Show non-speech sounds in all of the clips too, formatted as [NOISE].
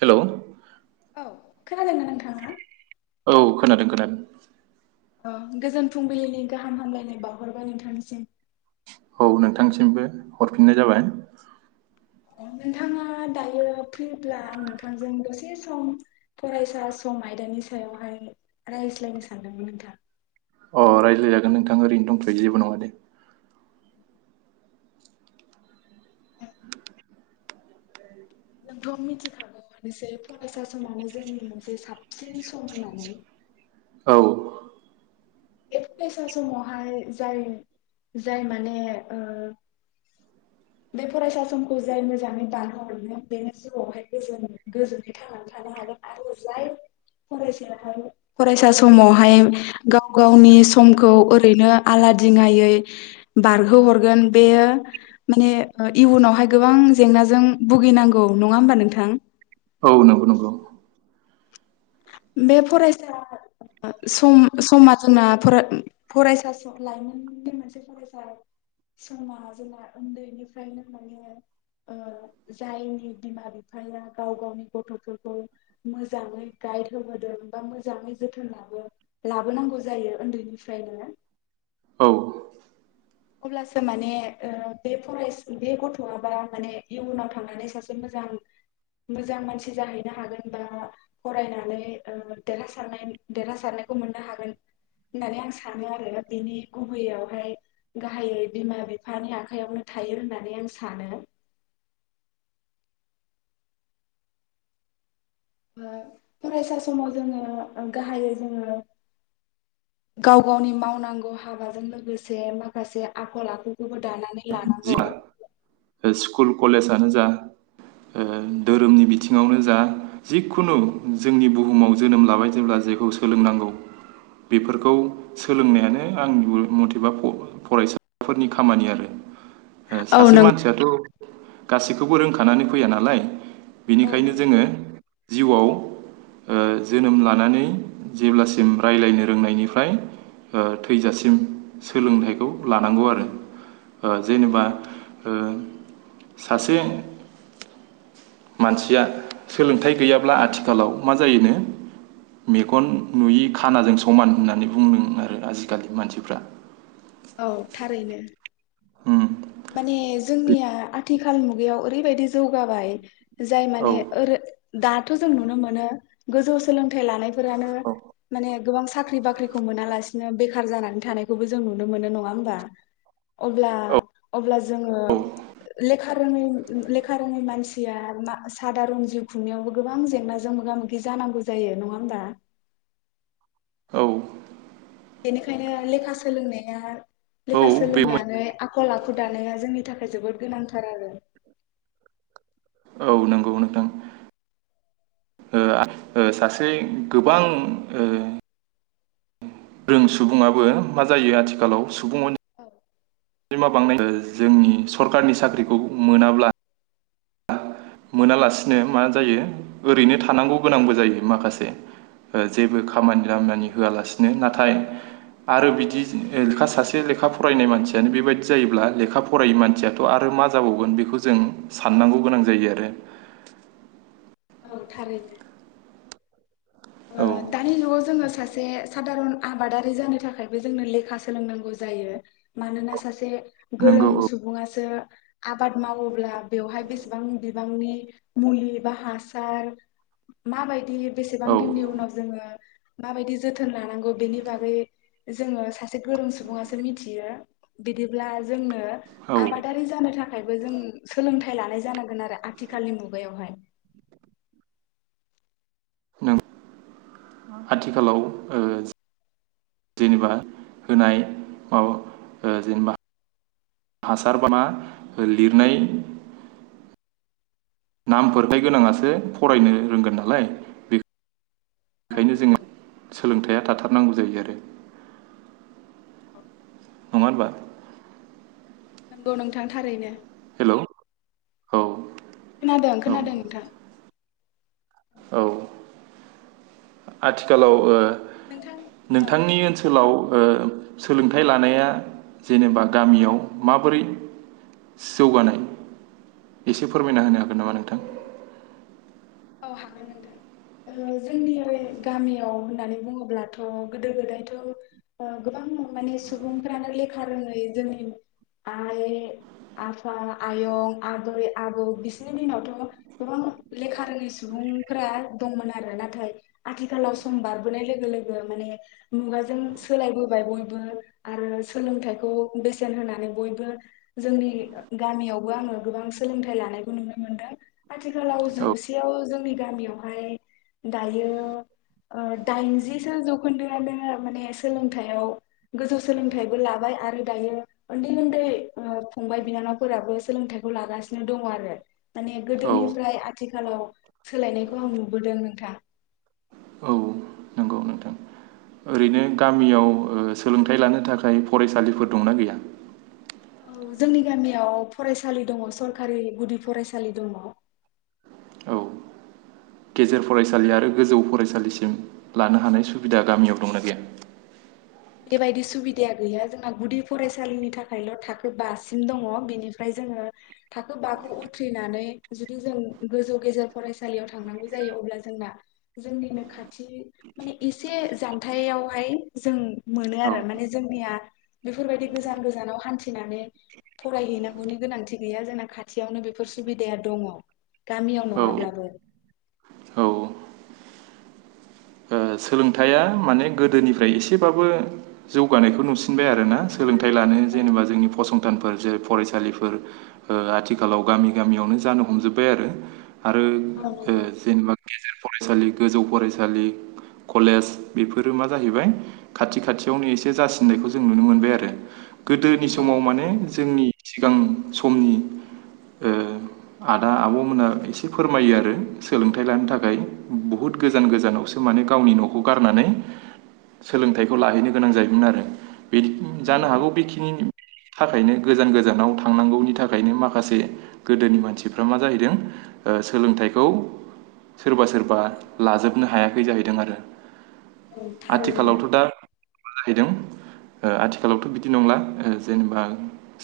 Hello औ खोनादोंना नोंथाङा? औ खोनादों खोनादों। अ गोजोन फुंबिलिनि गाहाम हामलायनाय बावहरबाय नोंथांनिसिम। औ नोंथांसिमबो हरफिननाय जाबाय। नोंथाङा दायो फ्रिब्ला आं नोंथांजों दसे सम फरायसा सम आयदानि सायावहाय रायज्लायनो सानदोंमोन नोंथां। अ रायज्लायजागोन नोंथां ओरैनो दंथ'यो जेबो नङा दे। नोंथ' मिथिखागौवानोसै फरायसा समानो जोंनि मोनसे साबसिन सम होननानै। औ बे फरायसा समावहाय जाय जाय माने ओ बे फरायसा समखौ जाय मोजाङै बारहोहरनो बेनि जिउआवहाय गोजोन गोजोनै थांनानै थानो हागोन आरो जाय फरायसायाहाय फरायसा समावहाय गाव गावनि समखौ ओरैनो आलादिङायै बारहोहरगोन बेयो माने इयुनावहाय गोबां जेंनाजों भुगिनांगौ नङा होमबा नोंथां? औ नंगौ नंगौ बे फरायसा सम समा जोंना फरायसा लाइमोननि मोनसे फरायसा समा जोंना उन्दैनिफ्रायनो माने जायनि बिमा बिफाया गाव गावनि गथ'फोरखौ मोजाङै गाइड जोथोन होदों बा मोजाङै जोथोन ला लाबोनांगौ जायो उन्दैनिफ्रायनो। औ अब्लासो माने बे फराय बे गथ'आ बा माने इयुनाव थांनानै सासे मोजां मोजां मानसि जाहैनो हागोन बा फरायनानै देरहासारनाय देरहासारनायखौ मोननो हागोन होननानै आं सानो आरो बिनि गुबैययावहाय गाहायै बिमा बिफानि आखाइयावनो थायो होननानै आं सानो। फरायसा समाव जोङो गाहायै जोङो गाव गावनि मावनांगौ हाबाजों लोगोसे माखासे आखल आखुखौबो दानानै [INAUDIBLE] लानांगौ कलेजयानो जा धोरोमनि बिथिङावनो जा जिखुनु जोंनि बुहुमाव जोनोम लाबाय जेब्ला जेखौ सोलोंनांगौ, बेफोरखौ सोलोंनायानो आंनिबो मथेबा फ-फरायसाफोरनि खामानि आरो। ओ औ सासे नंगौ मानसियाथ गासैखौबो रोंखानानै फैया नालाय। औ बेनिखायनो नंगौ जोङो जिउआव ओ जोनोम लानानै जेब्लासिम रायलायनो रोंनायनिफ्राय ओ थैजासिम सोलोंथाइखौ लानांगौ आरो। ओ औ जेनेबा ओ सासे मानसिया सोलोंथाइ गैयाब्ला आथिखालाव मा जायोनो? मेगन नुयि खानाजों समान होननानै बुंदों आरो आजिखालि मानसिफ्रा। औ थारैनो। उम माने बे- जोंनिया आथिखाल मुगायाव ओरैबायदि जौगाबाय। जाय औ माने ओरो दाथ जों नुनो मोनो गोजौ सोलों थाइ लानायफोरानो माने गोबां साख्रि बाख्रिखौ मोनालासिनो नो बेखार जानानै थानायखौबो जों नु नुनो मोनो नङा होमबा? अब्ला अब्ला जोङो औ लेखा रोङै लेखा रोङै मानसिया मा सादारन जिउ खुंनायावबो गोबां जेंनाजों मोगा मोगि जानांगौ जायो नङा होमबा? औ। बेनिखायनो लेखा सोलोंनाया औ लेखा बे सोलोंनानै आखल आखु दानाया जोंनि थाखा जोबोद गोनांथार आरो। औ नोंगौ नोंथां ओ ओ सासे गोबां ओ रों सुबुङाबो मा जायो आथिखालाव सुबुं औ। जिमा बांनाय जोंनि सरकारनि साख्रिखौ मोनाब्ला मोनालासिनो मा जायो ओरैनो थानांगौ गोनांबो जायो औ माखासे। ओ जेबो खामानि दामानि नंगौ होआलासिनो ना थाय आरो बिदि लेखा सासे लेखा फरायनाय मानसियानो बेबायदि जायोब्ला लेखा फरायै मानसियाथ आरो मा जाबावगोन? बेखौ जों साननांगौ गोनां जायो आरो। [UNINTELLIGIBLE] औ थारैनो। ओ औ दानि जुगाव जोङो सासे सासे साादारन आबादारि जानो थाखायबो जोंनो लेखा सोलोंनांगौ जायो मानोना सासे गोरों नंगौ औ सुबुङासो आबाद मावोब्ला बेवहाय बेसेबां बिबांनि मुलि बा हासार माबायदि बे बां औ दिननि उनाव जोङो माबायदि जोथोन लानांगौ बेनि बागै जोङो सासे गोरों सुबुङासो मिथियो बिदिब्ला जोंनो औ आबादारि जानो थाख खायबो जों सोलोंथाइ लानाय जानांगोन आरो आथिखालनि मुगायावहाय। नों आथिखालाव ओ जेनेबा होनाय माबा ओ जेनेबा हासार बा लिरनाय नामफोरथाय गोनांआसो सो औ फरायनो रोंगोन नालाय बे औ बेखायनो नंगौ जोङो सोलोंथाइया थाथार नांगौ जायो आरो। औ नङा होनबा? नंगौ नोंथां थारैनो। हेल' औ खोनादों औ खोनादों नोंथां। औ आथिखालाव नोंथां औ नोंथांनि ओनसोलाव ओ सोलोंथाइ लानाया जेनेबा गामियाव माबोरै जौगानाय एसे फोरमायना होनो हाग गोन नामा नोंथां? गोन नोंथां जोंनि गामियाव होननानै बुङोब्लाथ' गोदो गोदायथ' गोबां माने सुबुंफ्रानो लेखा रोङै जोंनि आइ आफा आयं आबै आबौ बिस सोरनि दिनावथ' गोबां लेखा रोङि सुबुंफोरा दंमोन आरो नाथाय आथिखालाव सम बारबोनाय लोगो लोगो माने मुगाजों सोलायबोबाय बयबो आरो सोलोंथाइखौ बेसेन होनानै बयबो जोंनि गामियावबो आङो गोबां सोलोंथाइ लानायखौ नुनो मोन मोनदों आथिखालाव औ जौसेयाव जोंनि गामियावहाय दायो दाइनजिसो जौखोन्दोआनो माने सोलोंथाइयाव गोजौ सोलोंथाइबो लाबाय आरो दायो उन्दै उन्दै फंबाय बिनानावफोराबो सोलोंथाइखौ लागासिनो दङ आरो। माने औ गोदोनिफ्राय आथिखाल आथिखालाव सोलायनायखौ आं नुबोदों नोंथां। औ नंगौ नोंथां ओरैनो गामियाव सोलोंथाइ लानो थाखाय फरायसालिफोर दंना गैया? औ जोंनि गामियाव फरायसालि दङ सरकारि गुदि फरायसालि दङ। औ गेजेर फरायसालि आरो गोजौ फरायसालिसिम लानो हानाय सुबिदा गामियाव दंना गैया? बेबायदि सुबिदाया गैया जोंना गुदि फरायसालिनि थाखायल' थाखो बासिम दङ बेनिफ्राय जोङो थाखो बाखौ उथ्रिनानै जुदि जों गोजौ गेजेर फरायसालियाव थांनांगौ जायो अब्ला जोंना जोंनिनो खाथि माने एसे जानथायावहाय जों मोनो औ आरो माने जोंनिया बेफोरबायदि गोजान गोजानाव हान्थिनानै फरायहैनांगौनि गोनांथि गैया जोंना खाथियावनो बेफोर सुबिदाया दङ गामियाव औ नङाब्लाबो औ ओ सोलोंथाइया माने गोदोनिफ्राय एसेबाबो जौगानायखौ नुसिनबाय आरो ना सोलोंथाइ लानो औ जेनेबा जोंनि फसं संथानफोर जेरै फरायसालिफोर आथिखालाव गामि गामियावनो जानो हमजोब्बाय आरो आरो ओ नंगौ जेनेबा गेजेर फरायसालि गोजौ फरायसालि कलेज बेफोरो मा जाहैबाय खाथि खाथियावनो एसे जासिननायखौ जों नुनो मोनबाय आरो। गोदोनि औ समाव माने जोंनि सिगां समनि आदा आब'मोना एसे फोरमायो आरो। सोलोंथाइ लानो थाखाय बुहुद गोजान गोजानावसो माने गावनि न'खौ गारनानै सोलोंथाइखौ लाहैनो गोनां जायोमोन आरो। बे जानो नंगौ हागौ बेखिनि थाखायनो गोजान गोजानाव थांनांगौनि थाखायनो माखासे गोदोनि मानसिफ्रा मा जाहैदों सोलोंथाइखौ सोरबा सोरबा लाजोबनो हायाखै जाहैदों [INAUDIBLE] औ थारैनो आथिखालावथ' दा जाहैदों आथिखालावथ' बिदि नंला जेनेबा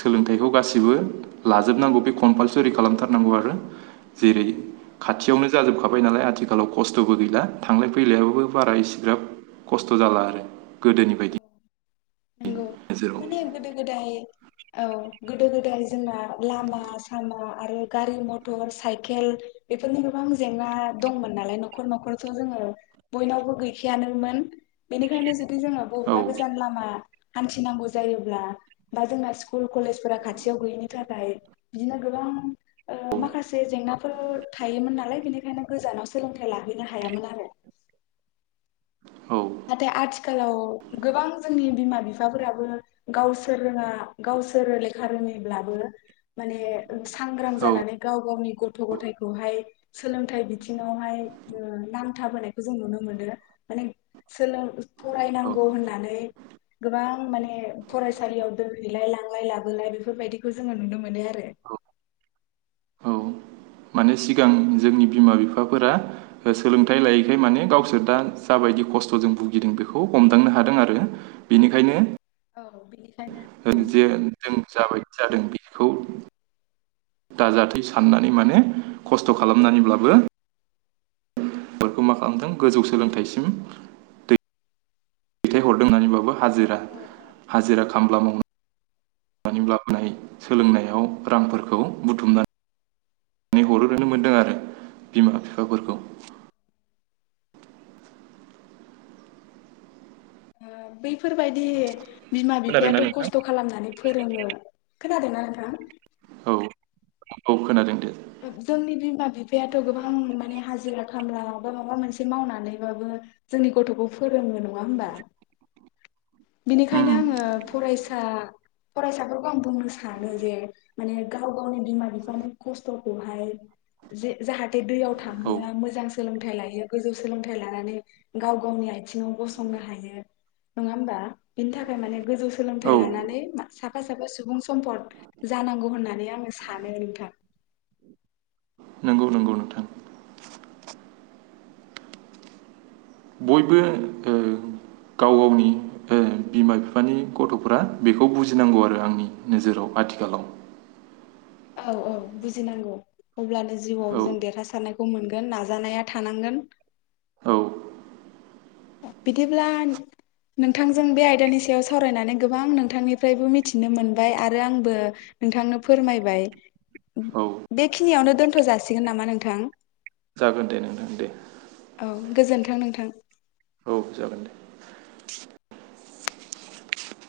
सोलोंथाइखौ गासिबो लाजोबनांगौ बे कमपालसरि खालामथारनांगौ आरो। जेरै खाथियावनो जाजोबखा थाबाय नालाय आथिखालाव खस्थ'बो गैला थांलाय फैलायाबाबो बारा इसिग्राब खस्थ' जाला आरो। गोदोनि बायदि औ नंगौ नोजोराव माने गोदो गोदाय औ गोदो गोदाय जोंना लामा सामा आरो गारि मथर साइकेल बेफोरनि गोबां जेंना दंमोन नालाय न'खर न'खरथ' जोङो बयनावबो गैखायानोमोन बेनिखायनो जुदि जों औ अबावबा गोजान लामा हान्थिनांगौ जायोब्ला बा जोंना स्कुल कलेजफोरा हान्थिनांगौ जायोब्ला बा जोंना स्कुल कलेजफ्रा खाथियाव गैयिनि थाखाय बिदिनो गोबां माखासे जेंनाफोर थायोमोन नालाय बेनिखायनो गोजानाव सोलोंथाइ लाहैनो हायामोन आरो औ नाथाय आथिखालाव गोबां जोंनि बिमा-बिफाफोराबो गावसोर रोङा गावसोर लेखा रोङैब्लाबो माने सांग्राम औ जानानै गाव गावनि गथ' गथायाइखौहाय सोलोंथाइ बिथिङावहाय नांथाबोनायखौ जों नुनो मोनो माने सोलों औ फरायनांगौ होननानै गोबां माने फरायसालियाव दोनहैलाय लांलाय लाबोलाय बेफोरबायदिखौ जोङो नुनो मोनो आरो। औ औ माने सिगां जोंनि बिमा बिफाफोरा सोलोंथाइ लायैखाय माने गावसोर दा जाबायदि खस्थ'जों भुगिदों बेखौ हमदांनो हादों आरो बेनिखायनो औ बेनिखायनो जे जों जाबाय जादों बेखौ दाजाथै साननानै माने खस्थ' खालामनानैब्लाबो बेखौ मा खालामदों गोजौ सोलोंथाइसिम दै दैथाय हरदों होननानै बाबो हाजिरा औ ओ हाजिरा खामला मावनानै लाबोनाय सोलोंनायाव रांफोरखौ बुथुमनानै हरोनो मोन्दों आरो बिमा बिफाफोरखौ बैफोरबायदि बिमा खोनादोंना बिफायाथ' नोंथां खस्थ' खालामनानै फोरोङो खोनादोंना नोंथां औ औ खोनादों दे। जोंनि बिमा बिफायाथ' गोबां माने हाजिरा खामला बा माबा मोनसे मावनानैबाबो जोंनि गथ'खौ फोरोङो नङा होमबा बिनिखायनो उम आङो फरायसा फरायसाफोरखौ आं बुंनो सानो जे माने गाव गावनि बिमा बिफानो खस्थ' हाय जाहाथे दैयाव औ थांहोआ मोजां सोलोंथाइ लायो गोजौ सोलोंथाइ लानानै गाव गावनि आथिंआव गसंनो हायो नङा होमबा बिनि थाखाय माने गोजौ सोलोंथाइ औ लानानै मा साफा साफा सुबुं सम्फद जानांगौ होननानै आङो सानो नोंथां नंगौ नंगौ नोंथां बयबो ओ गाव गावनि ओ बिमा बिफानि गथ'फोरा बेखौ बुजिनांगौ आरो आंनि नोजोराव आथिखालाव। औ औ बुजिनांगौ अब्लानो जिउआव औ जों देरहासारनायखौ मोनगोन नाजानाया थानांगोन। औ बिदिब्ला नोंथांजों बे आयदानि सायाव सावरायनानै गोबां नोंथांनिफ्रायबो मिथिनो मोनबाय आरो आंबो नोंथांनो फोरमायबाय औ बेखिनियावनो दोनथ' जासिगोन नामा नोंथां जागोन दे नोंथां दे औ गोजोन्थों नोंथां। औ जागोन दे